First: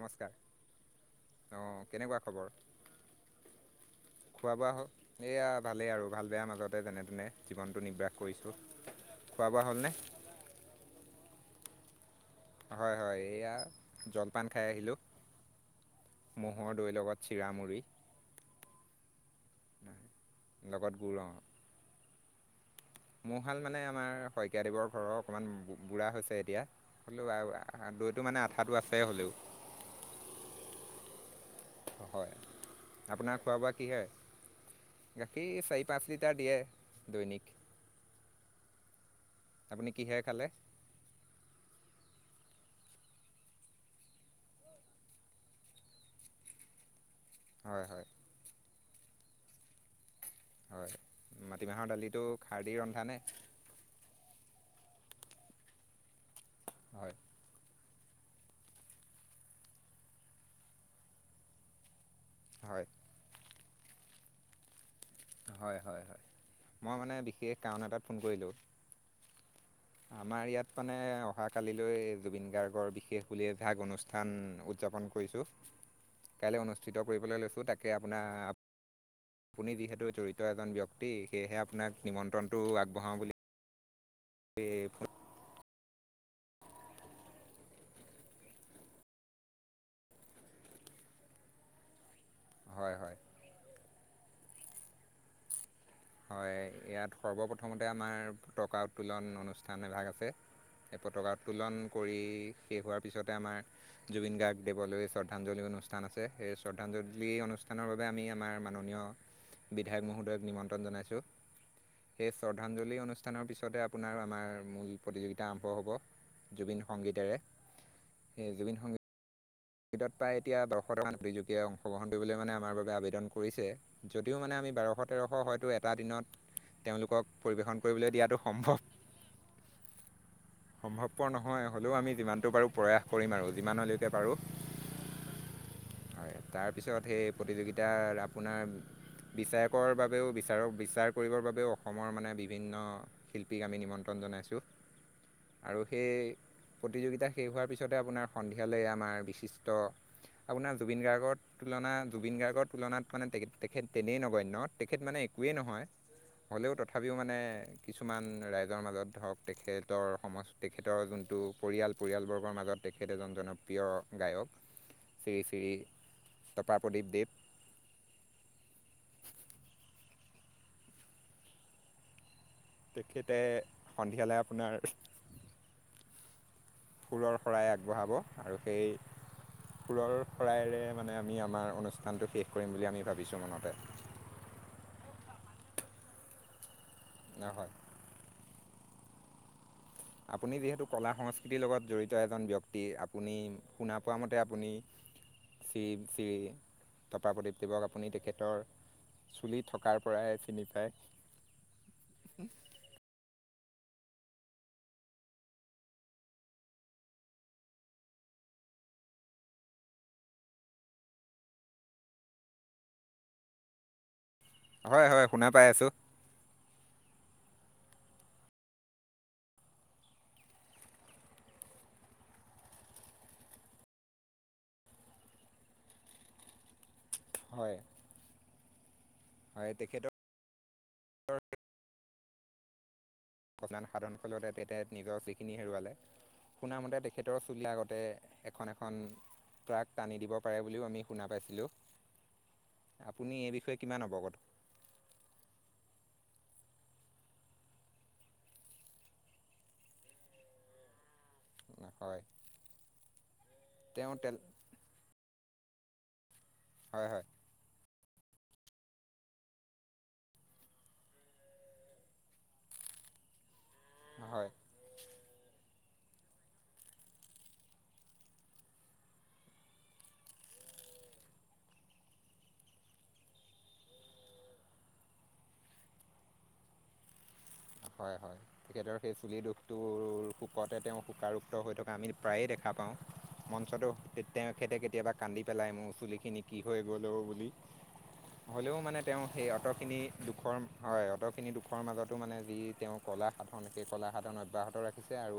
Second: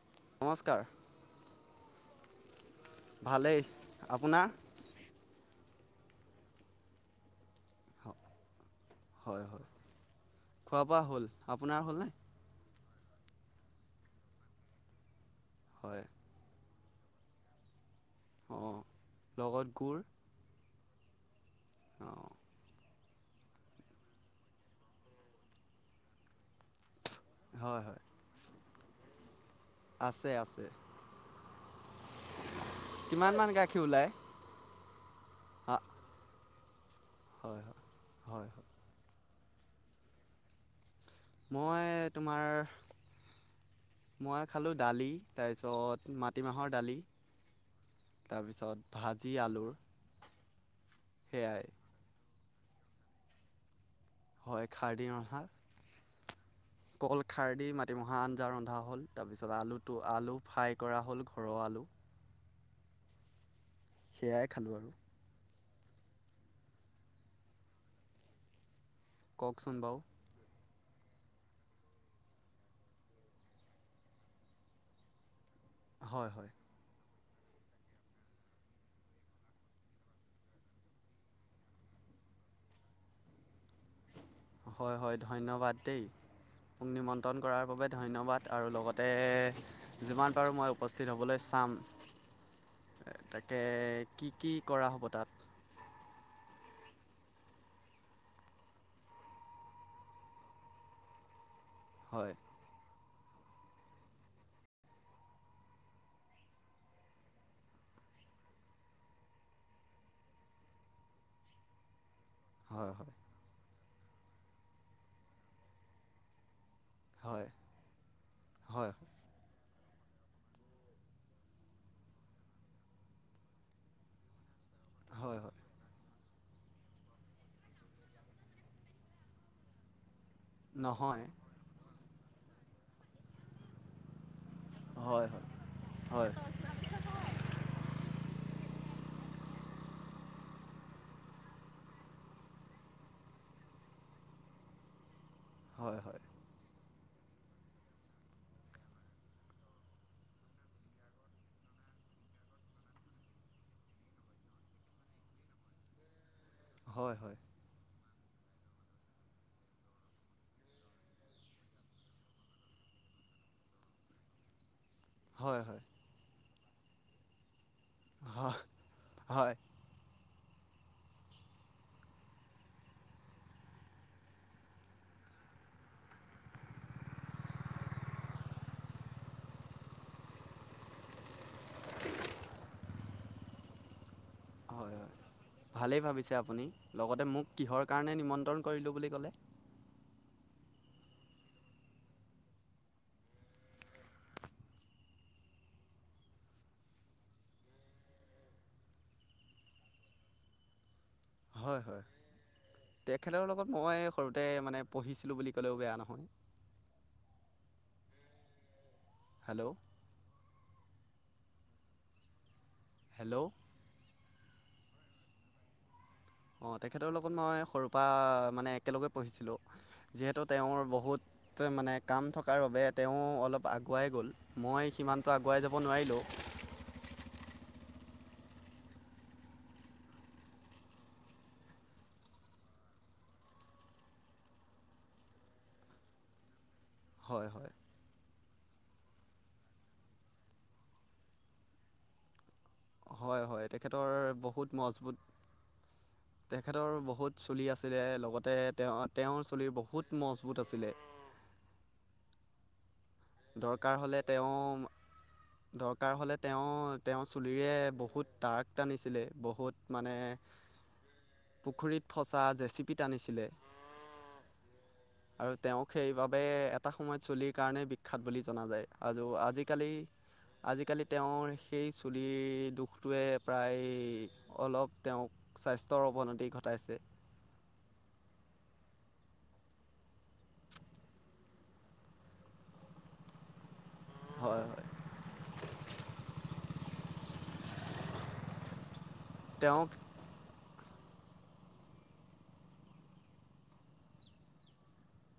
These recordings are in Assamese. নমস্কাৰ অঁ কেনেকুৱা খবৰ ভালেই আপোনাৰ খোৱা বোৱা হ এইয়া ভালেই আৰু ভাল বেয়া মাজতে যেনে তেনে জীৱনটো নিৰ্বাহ কৰিছোঁ হয় খোৱা হয় বোৱা হ'লনে? খোৱা বোৱা হ'ল আপোনাৰ হ'লনে হয় হয় এইয়া জলপান খাই আহিলোঁ হয় ম'হৰ দৈৰ লগত চিৰা মুড়ি অঁ লগত গুৰ লগত গুৰু অ মহাল মানে আমাৰ শইকীয়াদেৱৰ ঘৰৰ অকমান বু হলেও আ হয় আ হয় দৈতটো মানে আঠাতটো আছে হ'লেও আছে আছে হয় কিমান আপোনাৰ মান খোৱা বোৱা গাখীৰ ওলাই কিহেৰে গাখীৰ চাৰি পাঁচ লিটাৰ দিয়ে হয় দৈনিক হয় হয় হয় আপুনি কিহে খালে মই তোমাৰ মই খালোঁ দালি তাৰপিছত মাটিমাহৰ দালি হয় হয় তাৰপিছত ভাজি আলুৰ হয় সেয়াই মাটিমাহৰ দালিতটো খাৰ দি ৰন্ধা নে হয় খাৰদি ৰন্ধা হয় কল খাৰ দি মাতি মিতিমাহা আঞ্জা ৰন্ধা হ'ল তাৰপিছত আলুটো আলু ফ্ৰাই কৰা হ'ল ঘৰৰ আলু হয় সেইয়াই খালো আৰু হয় হয় হয় মই মানে বিশেষ কাৰণ এটাত ফোন কৰিলোঁ কওকচোন বাৰু আমাৰ ইয়াত মানে অহাকালিলৈ জুবিন গাৰ্গৰ বিশেষ বুলি অভ্যাস অনুষ্ঠান উদযাপন কৰিছোঁ হয় হয় কাইলৈ অনুষ্ঠিত কৰিবলৈ লৈছোঁ তাকে আপোনাৰ আপুনি যিহেতু জড়িত এজন ব্যক্তি সেয়েহে আপোনাক নিমন্ত্ৰণটো আগবঢ়াওঁ বুলি হয় হয় ধন্যবাদ দেই মোক নিমন্ত্ৰণ কৰাৰ বাবে ধন্যবাদ আৰু লগতে যিমান পাৰোঁ মই উপস্থিত হ'বলৈ চাম হয় হয় তাকে কি কি কৰা হ'ব তাত হয় ইয়াত সৰ্বপ্ৰথমতে আমাৰ পতকা উত্তোলন অনুষ্ঠান এভাগ আছে। এই পতাক উত্তোলন কৰি হয় শেষ হোৱাৰ। পিছতে আমাৰ জুবিন গাৰ্গ দেৱলৈ শ্ৰদ্ধাঞ্জলি অনুষ্ঠান আছে সেই শ্ৰদ্ধাঞ্জলি অনুষ্ঠানৰ বাবে। আমি আমাৰ মাননীয় বিধায়ক মহোদয়ক নিমন্ত্ৰণ জনাইছো। হয় শ্ৰদ্ধাঞ্জলি হয় অনুষ্ঠানৰ পিছতে আপোনাৰ আমাৰ মূল প্ৰতিযোগিতা আৰম্ভ হ'ব জুবিন। সংগীতেৰে হয় সেই জুবিন হয় সংগীত। ক্ৰিকটত প্ৰায় এতিয়া দহশটামান প্ৰতিযোগিয়ে অংশগ্ৰহণ কৰিবলৈ মানে আমাৰ বাবে আবেদন কৰিছে যদিও মানে আমি। বাৰশ তেৰশ হয় হয় হয়তো এটা দিনত। তেওঁলোকক পৰিৱেশন কৰিবলৈ দিয়াটো সম্ভৱ সম্ভৱপৰ নহয় হ'লেও আমি যিমানতটো পাৰো প্ৰয়াস কৰিম আৰু যিমানলৈকে পাৰো। হয় হয় হয় তাৰপিছত সেই প্ৰতিযোগিতাৰ আপোনাৰ বিচাৰকৰ বাবেও বিচাৰক বিচাৰ কৰিবৰ বাবেও অসমৰ মানে বিভিন্ন শিল্পীক আমি নিম নিমন্ত্ৰণ জনাইছোঁ আৰু হয় সেই হয় প্ৰতিযোগিতা শেষ হোৱাৰ পিছতে আপোনাৰ সন্ধিয়ালৈ আমাৰ। বিশিষ্ট আপোনাৰ জুবিন গাৰ্গৰ তুলনা জুবিন গাৰ্গৰ তুলনাত মানেত তেখেত তেনেই নগনয় তেখেত মানে। একোৱেই নহয় হ'লেও তথাপিও হয় হয় মানে হয় কিছুমান ৰাইজৰ মাজত ধৰক তেখেতৰ সম তেখেতৰ যোনটো পৰিয়াল পৰিয়ালবৰ্গৰ মাজত তেখেতে এজন জনপ্ৰিয় গায়ক শ্ৰী হয় শ্ৰী তপা প্ৰদীপ দেৱ। হয় তেখেতে সন্ধিয়ালৈ আপোনাৰ। সুৰৰ শৰাই আগবঢ়াব আৰু সেই সুৰৰ শৰাইৰে মানে আমি আমাৰ অনুষ্ঠানটো শেষ কৰিম বুলি আমি ভাবিছোঁ মনতে। হয় হয় ভালেই ভাবিছে আপুনি লগতে মোক হয় কিহৰ কাৰণে নিমন্ত্ৰণ কৰিলো বুলি ক'লে আপুনি যিহেতু কলা সংস্কৃতিৰ লগত জড়িত এজন ব্যক্তি আপুনি শুনা পোৱা মতে আপুনি শ্ৰী শ্ৰী তপা প্ৰদীপ দেৱক আপুনি তেখেতৰ চুলি থকাৰ পৰাই চিনি পায়। হয় হয় তেখেতৰ লগত মই সৰুতে মানে পঢ়িছিলোঁ বুলি ক'লেও বেয়া নহয়। হেল্ল'! হেল্ল'! হয় হয় শুনা পাই আছো। অ তেখেতৰ লগত মই সৰুৰ পৰা মানে একেলগে পঢ়িছিলোঁ। যিহেতু তেওঁৰ বহুত ত মানে কাম থকাৰ বাবে তেওঁ অলপ আগুৱাই গ'ল মই সিমানটো আগুৱাই যাব নোৱাৰিলো। [inaudible] হয়। হয় তেখেতক সটান সাধন কালতে তেখেত নিজৰ যিখিনি হেৰুৱালে শুনামতে তেখেতৰ হয় চুলিৰ হয় আগতে এখন এখন ট্ৰাক টানি দিব পাৰে বুলিও আমি শুনা পাইছিলোঁ। আপুনি হয় এই হয় বিষয়ে কিমান তেখেতৰ অৱগত বহুত মজবুত তেখেতৰ বহুত চুলি আছিলে লগতে তেওঁ তেওঁৰ চুলি বহুত মজবুত আছিলে। হয়। দৰকাৰ তেওঁ হলে তেল তেওঁ দৰকাৰ হলে তেওঁ হয় তেওঁৰ হয় চুলিৰে বহুত বহুত ট্ৰাক টানিছিলে বহুত মানে পুখুৰীত ফচা জেচিপি টানিছিলে। হয়। আৰু তেওঁক সেইবাবে এটা সময়ত চুলিৰ কাৰণে বিখ্যাত বুলি জনা যায়। আৰু আজিকালি আজিকালি তেওঁৰ সেই চুলিৰ দুখটোৱে প্ৰায় অলপ তেওঁক স্বাস্থ্যৰ অৱনতি ঘটাইছে। হয়, হয়। তেখেতৰ সেই চুলি দুখটোৰ শোকতে তেওঁ শোকাৰুক্ত হৈ থকা আমি প্ৰায়ে দে দেখা পাওঁ। মঞ্চতো হয় তেখেতে হয় কেতিয়াবা কান্দি পেলাই মোৰ চুলি খিনি কি হৈ গ'ল অ বুলি। হ'লেও মানে তেওঁ সেই তেওঁক অট'খিনি দুখৰ হয় অট'খিনি দুখৰ মাজতো মানে তেওঁ কলা সাধনকে কলা সাধন অব্যাহত ৰাখিছে আৰু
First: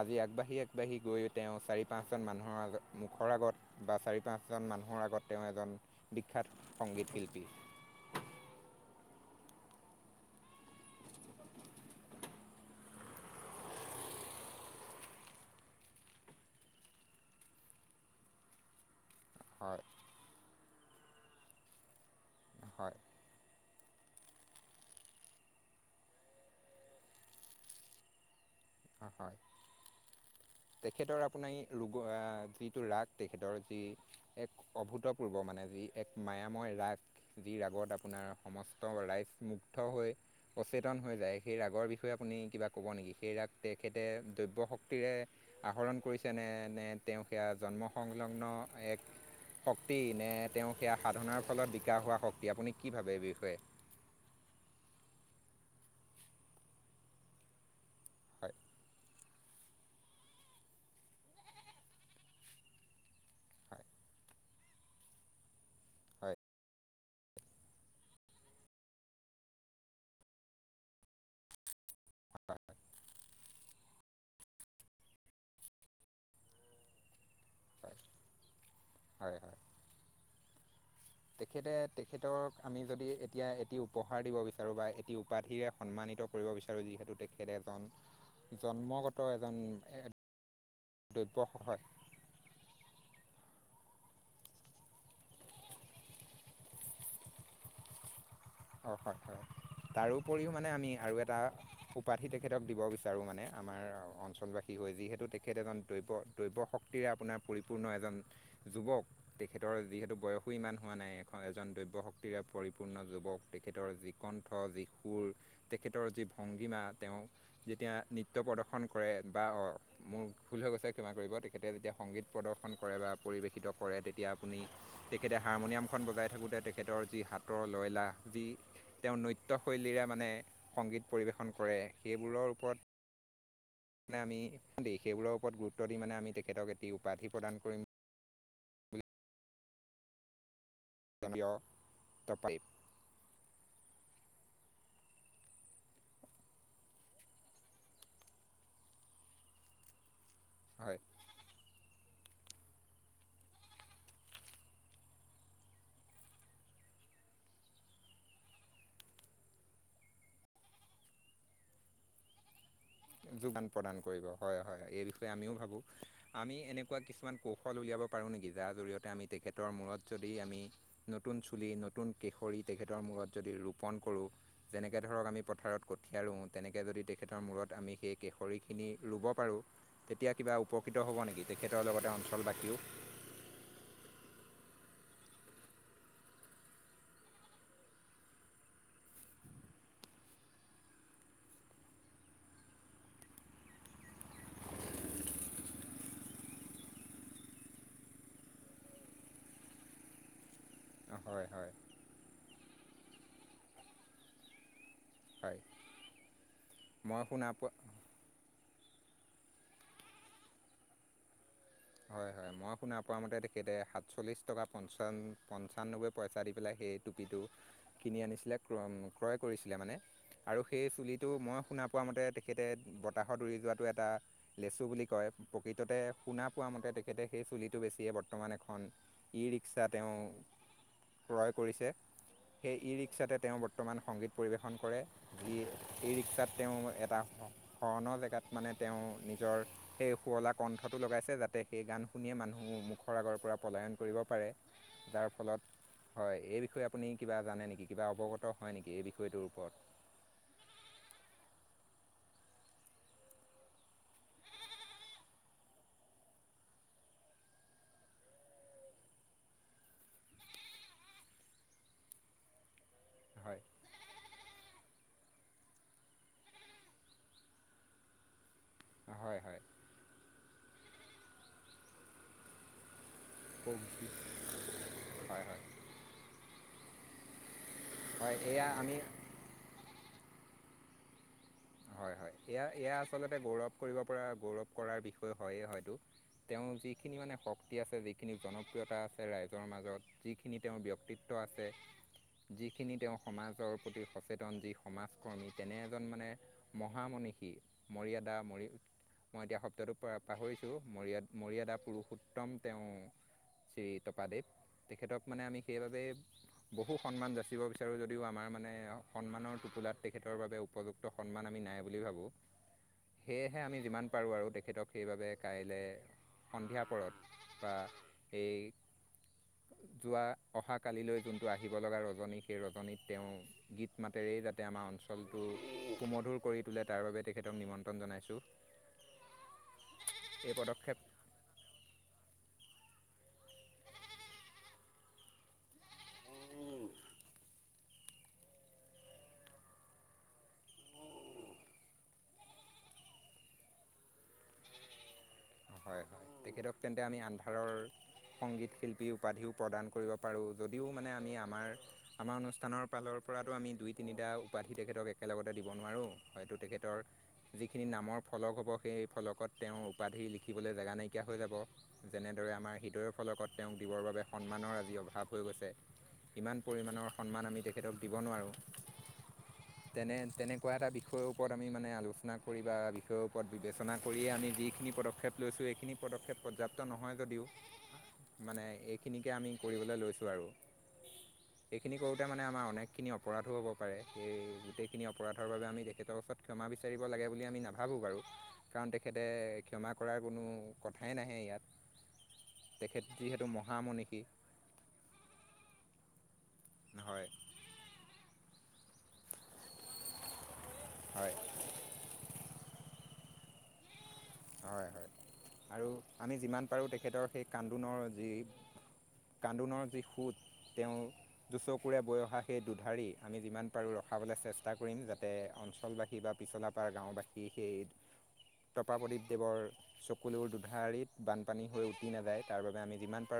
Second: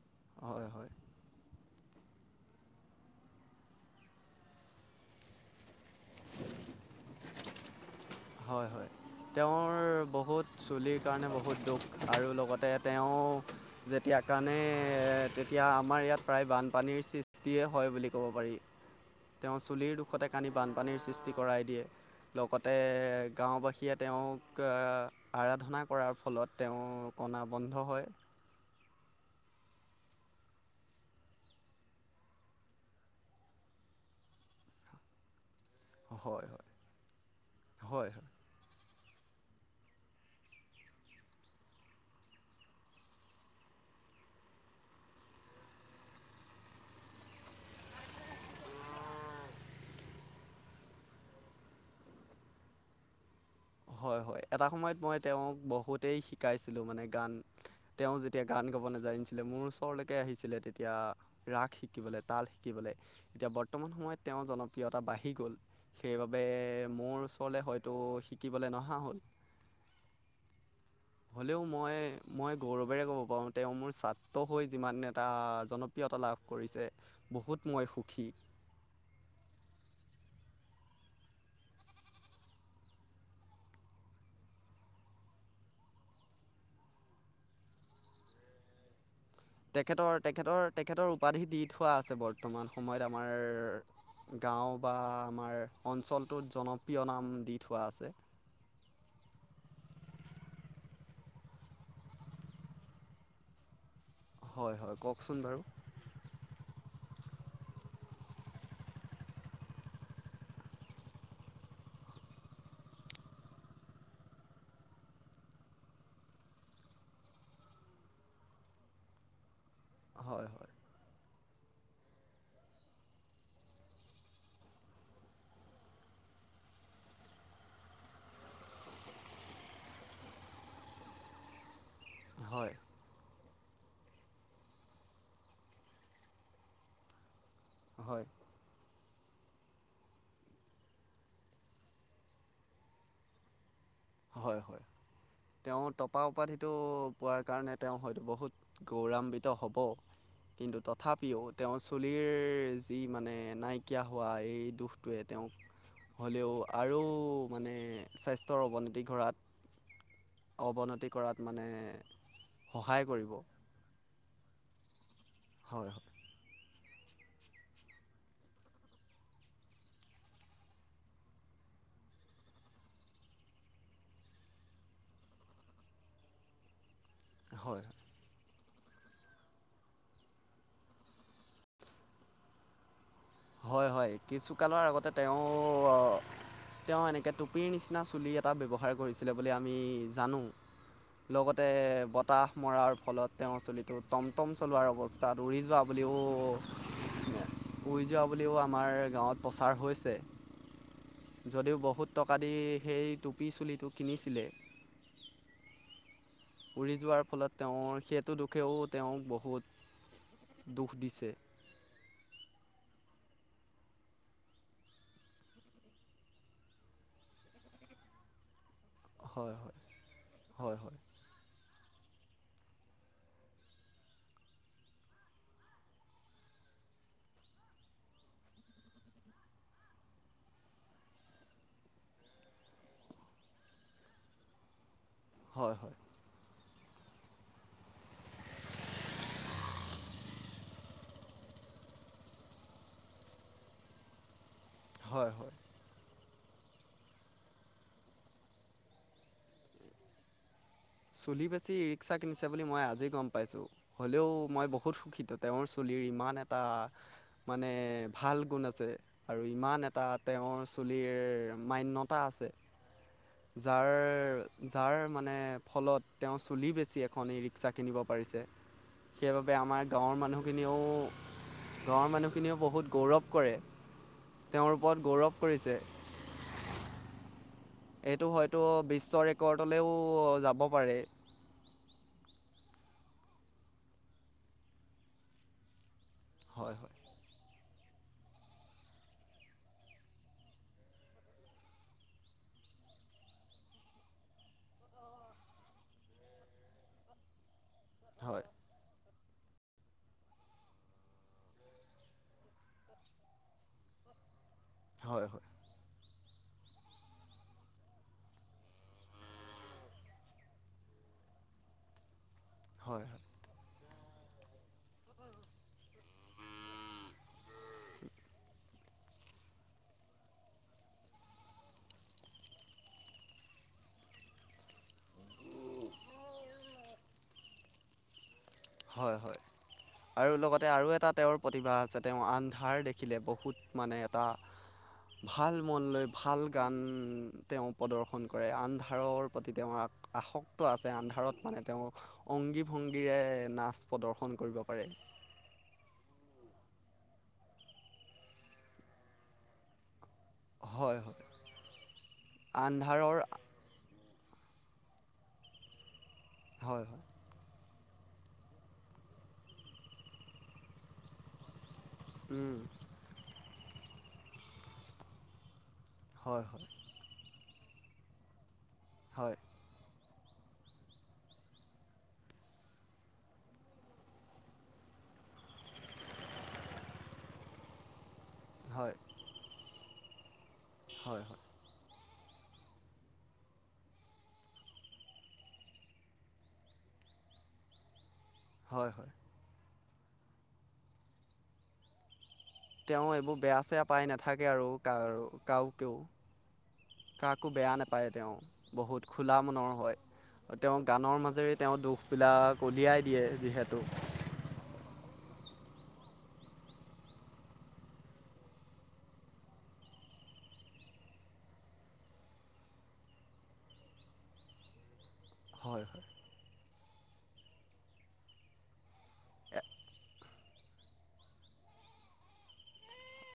আজি আগবাঢ়ি হয় হয় আগবাঢ়ি গৈ তেওঁ চাৰি, পাঁচজন মানুহৰ আগত মুখৰ আগত বা চাৰি পাঁচজন মানুহৰ আগত তেওঁ এজন বিখ্যাত সংগীত শিল্পী। হয়, হয়। তেওঁৰ বহুত চুলিৰ কাৰণে বহুত দুখ আৰু লগতে তেওঁ যেতিয়া তাৰ কাৰণে তেতিয়া আমাৰ ইয়াত প্ৰায় বানপানীৰ সৃষ্টিয়ে হয় বুলি ক'ব পাৰি। তেওঁ হয় চুলিৰ দুখতে কানি বানপানীৰ সৃষ্টি কৰাই দিয়ে। লগতে হয় গাঁওবাসীয়ে তেওঁক আৰাধনা কৰাৰ ফলত তেওঁ কনা বন্ধ হয়। হয় তেখেতৰ আপোনাৰ এই ৰোগ আহ যিটো ৰাগ তেখেতৰ যি এক অভূতপূৰ্ব মানে। যি এক হয় মায়াময় ৰাগ, যি হয় ৰাগত হয় আপোনাৰ সমস্ত ৰাইজ মুগ্ধ হৈ সচেতন হৈ যায়। সেই ৰাগৰ বিষয়ে আপুনি কিবা ক'ব নেকি? সেই ৰাগ তে তেখেতে দ্ৰব্য শক্তিৰে আহৰণ কৰিছে নে? নে তেওঁ সেয়া জন্ম সংলগ্ন এক শক্তি নে? তেওঁৰ সেয়া সাধনাৰ ফলত বিকাশ হোৱা শক্তি আপুনি কি ভাবে এই বিষয়ে? হয়, হয় এটা সময়ত মই তেওঁক বহুতেই শিকাইছিলোঁ মানে গান। তেওঁ যেতিয়া হয় গান গাব নাজানিছিল। মোৰ ওচৰলৈকে আহিছিলে তেতিয়া ৰাগ শিকিবলে, তাল শিকিবলে। এতিয়া হয় বৰ্তমান সময়ত তেওঁ তেওঁ জনপ্ৰিয়তা বাঢ়ি গ'ল। হয় সেইবাবে মোৰ ওচৰলে হয়তো শিকিবলৈ নহা হ'ল। হ'লেও মই মই হয় গৌৰৱেৰে ক'ব পাৰো, তেওঁ মোৰ ছাত্ৰ হৈ যিমান এটা জনপ্ৰিয় তা লাভ কৰিছে বহুত মই হয় সুখী। হয়, হয়। তেখেতে তেখেতক আমি যদি এতিয়া এটি উপহাৰ দিব বিচাৰো বা এটি উপাধিৰে সন্মানিত কৰিব বিচাৰো যিহেতু তেখেত এজন জন্মগ তেখেতৰ-তেখেতৰ-তেখেতৰ দ্ৰব্য উপাধি দি হয় থোৱা আছে বৰ্তমান সময়ত আমাৰ গাঁও বা আমাৰ অঞ্চলটোত জনপ্ৰিয় নাম দি থোৱা আছে। অ তাকে। তাৰোপৰিও মানে আমি আৰু এটা উপাধি তেখেতক দিব বিচাৰো মানে আমাৰ অঞ্চলবাসী হয় হৈ হয় যিহেতু কওকচোন তেখেত বাৰু এজন দৈব্য-দৈব্য শক্তিৰে আপোনাৰ পৰিপূৰ্ণ এজন যুৱক। তেখেতৰ যিহেতু বয়সো ইমান হোৱা নাই। এখন এজন দৈব্য শক্তিৰে পৰিপূৰ্ণ যুৱক। তেখেতৰ যি কণ্ঠ, যি সুৰ তেখেতৰ যি ভংগীমা। তেওঁ যেতিয়া নৃত্য প্ৰদৰ্শন কৰে বা অঁ মোৰ হয় ভুল হৈ হয় গৈছে ক্ষমা কৰিব। তেখেতে যেতিয়া সংগীত প্ৰদৰ্শন কৰে বা পৰিৱেশিত কৰে। তেতিয়া আপুনি তেখেতে হাৰমনিয়ামখন বজাই থাকোঁ তে তেখেতৰ যি হাতৰ লয়লা, যি তেওঁৰ নৃত্যশৈলীৰে মানে সংগীত পৰিৱেশন কৰে। সেইবোৰৰ হয় ওপৰত মানে আমি দেই সেইবোৰৰ ওপৰত গুৰুত্ব দি মানে আমি তেখেতক এটি উপাধি প্ৰদান কৰিম। হয় বুলি [unintelligible] হয়, হয়। তেওঁ টপা উপাধিটো পোৱাৰ কাৰণে তেওঁ হয়তো বহুত গৌৰাান্বিত হব। কিন্তু হয় তথাপিও তেওঁ চুলিৰ যি মানে নাইকিয়া হোৱা এই দোষটোৱে তেওঁক হ'লেও আৰু মানে স্বাস্থ্যৰ অৱনতি ঘৰাত অৱনতি কৰাত মানে সহায় কৰিব যোগদান প্ৰদান কৰিব। হয় হয়, এই বিষয়ে আমিও ভাবো। হয় আমি এনে তেনেকুৱা কিছুমান কৌশল উলিয়াব পাৰো নেকি যাৰ জৰিয়তে আমি তেখেতৰ মূৰত যদি আমি নতুন চুলি নতুন কেশৰী তেখেতৰ মূৰত যদি ৰোপণ কৰোঁ। যেনেকে ধৰক আমি পথাৰত কঠীয়া ৰোওঁ। তেনেকে যদি তেখে হয়। খিনি ৰুব পাৰোঁ। তেতিয়া কিবা উপকৃত হ'ব নেকি? তেখেতৰ লগতে অঞ্চল বাখিও। হয় হয় কিছু কালৰ আগতে তেওঁ। তেওঁ এনেকে টুপিৰ নিচিনা চুলি এটা ব্যৱহাৰ কৰিছিলে বুলি আমি জানো। লগতে বতাহ মৰাৰ ফলত তেওঁ চুলিটো টমটম চলোৱাৰ অৱস্থাত উৰি যোৱা বুলি। অ। দুখীয়া বুলিও আমাৰ গাওঁ ত প্ৰচাৰ হৈছে। হয় হয় যদিও বহুত টকা সেই টোপি চুলিটো কিনিছিলে। হয়। উৰি মই যোৱাৰ শুনা ফলত পোৱা তেওঁৰ সেইটো দুখেও তেওঁক বহুত দুখ দিছে। হয় হয়। মই শুনা পোৱা মতে তেখেতে সাতচল্লিশ টকা পঞ্চান পঞ্চান্নব্বৈ পইচা দি পেলাই। সে টুপি টো কিনি আনিছিলে। ক্ৰম ক্ৰয় হয় কৰিছিলে হয় মানে। আৰু হয় সেই হয় চুলিটো মই শুনা পোৱা মতে তেখেতে বতাহত উৰি যোৱাটো এটা লেচু বুলি কয়। প্ৰকৃততে সোনা পোৱা মতে তেখেতে সেই চুলিটো বেছিয়ে বৰ্তমান এখন ই ৰিক্সা তেওঁ ক্ৰয় কৰিছে। সেই ই ৰিক্সাতে তেওঁ বৰ্তমান সংগীত পৰিৱেশন কৰে। যি হয় হয়। ই ৰিক্সাত তেওঁ এটা হনৰ জেগাত মানে তেওঁ নিজৰ সেই শুৱলা কণ্ঠটো লগাইছে। যাতে তে সেই গান শুনিয়ে মানুহ মুখৰ আগৰ পৰা পলায়ন কৰিব পাৰে। হয় যাৰ হয় ফলত হয় এই বিষয়ে আপুনি কিবা জানে নেকি? কিবা অৱগত হয় নেকি এই বিষয়টোৰ ওপৰত? চুলি বেছি ৰিক্সা কিনিছে বুলি মই আজি গম পাইছো। হ'লেও মই বহুত সুখিত তেওঁৰ চুলি ৰ ইমান এটা মানে ভাল গুণ আছে আৰু ইমান এটা তেওঁৰ চুলিৰ মান্যতা আছে। হয় যাৰ যাৰ মানে ফলত তেওঁ চুলি বেছি এখন এই ৰিক্সা কিনিব পাৰিছে। হয় সেইবাবে হয় আমাৰ গাঁৱৰ মানুহখিনিয়েও। গাঁৱৰ মানুহখিনিয়েও বহুত গৌৰৱ কৰে তেওঁৰ ওপৰত গৌৰৱ হয় হয় কৰিছে [unintelligible] [inaudible] এইটো হয় হয়তো এয়া আমি বিশ্ব ৰেকৰ্ডলৈও যাব পাৰে হয় হয় এয়া এয়া আচলতে গৌৰৱ কৰিব পৰা গৌৰৱ কৰাৰ বিষয় হয়েই হয়তো তেওঁৰ হয় যিখিনি মানে শক্তি আছে যিখিনি জনপ্ৰিয়তা আছে ৰাইজৰ মাজত যিখিনি তেওঁৰ ব্যক্তিত্ব আছে যিখিনি তেওঁ সমাজৰ প্ৰতি সচেতন যি সমাজ কৰ্মী তেনে এজন মানে মহামনিষী হয় মৰিয়াদা হয় মৰি মই এতিয়া শব্দটো পাহৰিছো মৰিয় মৰিয়াদা পুৰুষোত্তম তেওঁ শ্ৰী তপাদেৱ তেখেতক হয় হয় মানে আমি সেইবাবে বহু সন্মান যাচিব বিচাৰো যদিও আমাৰ মানে সন্মানৰ টোপোলাত তেখেতৰ বাবে উপযুক্ত আমি নাই বুলি ভাবোঁ হয় হয় সেয়েহে আমি যিমান পাৰো আৰু তেখেতক সেইবাবে কাইলে সন্ধিয়া পৰত বা এই যোৱা অহা কালিলৈ যোনটো আহিব লগা ৰজনী সেই ৰজনীত তেওঁ গীত মাতেৰে যাতে আমাৰ অঞ্চলটো সুমধুৰ কৰি তোলে তাৰ বাবে তেখেতক নিমন্ত্ৰণ জনাইছো হয় হয় আৰু লগতে আৰু পদক্ষেপ এটা তেওঁৰ প্ৰতিভা আছে তেওঁ আন ধাৰ দেখিলে বহুত মানে এটা ভাল মন লৈ ভাল গান তেওঁ প্ৰদৰ্শন কৰে আন ধাৰৰ প্ৰতি তেওঁ আসক্ত আছে আন্ধাৰত মানে তেওঁ অংগী ভংগীৰে নাচ প্ৰদৰ্শন কৰিব পাৰে হয় হয় তেখেতক তেন্তে আমি আন্ধাৰৰ সংগীত শিল্পী উপাধিও প্ৰদান কৰিব পাৰো যদিও হয় মানে হয় আমি আমাৰ আমাৰ অনুষ্ঠানৰ আন্ধাৰৰ ফালৰ পৰাটো আমি দুই তিনিটা উপাধি তেখেতক একেলগতে দিব নোৱাৰোঁ হয়তো হয় তেখেতৰ হয় যিখিনি নামৰ ফলক হ'ব সেই ফলকত তেওঁৰ উপাধি লিখিবলৈ জেগা নাইকিয়া হৈ যাব যেনেদৰে উম, আমাৰ হৃদয়ৰ ফলকত তেওঁক দিবৰ বাবে সন্মানৰ আজি অভাৱ হৈ গৈছে হয় ইমান হয় পৰিমাণৰ সন্মান আমি তেখেতক দিব নোৱাৰোঁ হয় তেনে তেনেকুৱা এটা বিষয়ৰ ওপৰত আমি মানে আলোচনা কৰি বা বিষয়ৰ ওপৰত বিবেচনা কৰিয়েই আমি যিখিনি পদক্ষেপ লৈছো এইখিনি পদক্ষেপ পৰ্যাপ্ত নহয় যদিও মানে হয় এইখিনিকে আমি কৰিবলৈ লৈছোঁ আৰু হয় হয় এইখিনি কৰোঁতে মানে আমাৰ অনেকখিনি অপৰাধো হ'ব পাৰে সেই গোটেইখিনি অপৰাধৰ বাবে আমি তেখেতৰ ওচৰত ক্ষমা বিচাৰিব লাগে বুলি আমি নাাভাবোঁ বাৰু হয় কাৰণ হয় তেখেতে ক্ষমা কৰাৰ কোনো কথাই নাহে ইয়াত তেখেত তেওঁ এইবোৰ যিহেতু বেয়া চেয়া পাই মহামনিষী নাথাকে আৰু কাওকেও হয় কাকো বেয়া নাপায় তেওঁ বহুত খোলা মনৰ হয় তেওঁ গানৰ হয় মাজেৰে তেওঁ দুখবিলাক উলিয়াই দিয়ে যিহেতু হয় হয় আৰু আমি যিমান পাৰোঁ তেখেতৰ সেই কান্দোনৰ যি কান্দোনৰ যি সোঁত তেওঁ দুচকুৰে বৈ অহা সেই দুধাৰি আমি যিমান পাৰোঁ ৰখাবলৈ চেষ্টা কৰিম যাতে সে হয় হয় অঞ্চলবাসী বা পিছলাপাৰ গাঁওবাসী সেই তপাপদিপ দেৱৰ চকুলোৰ দুধাৰিত বানপানী হৈ উটি নাযায় তাৰ বাবে আমি যিমান পাৰোঁ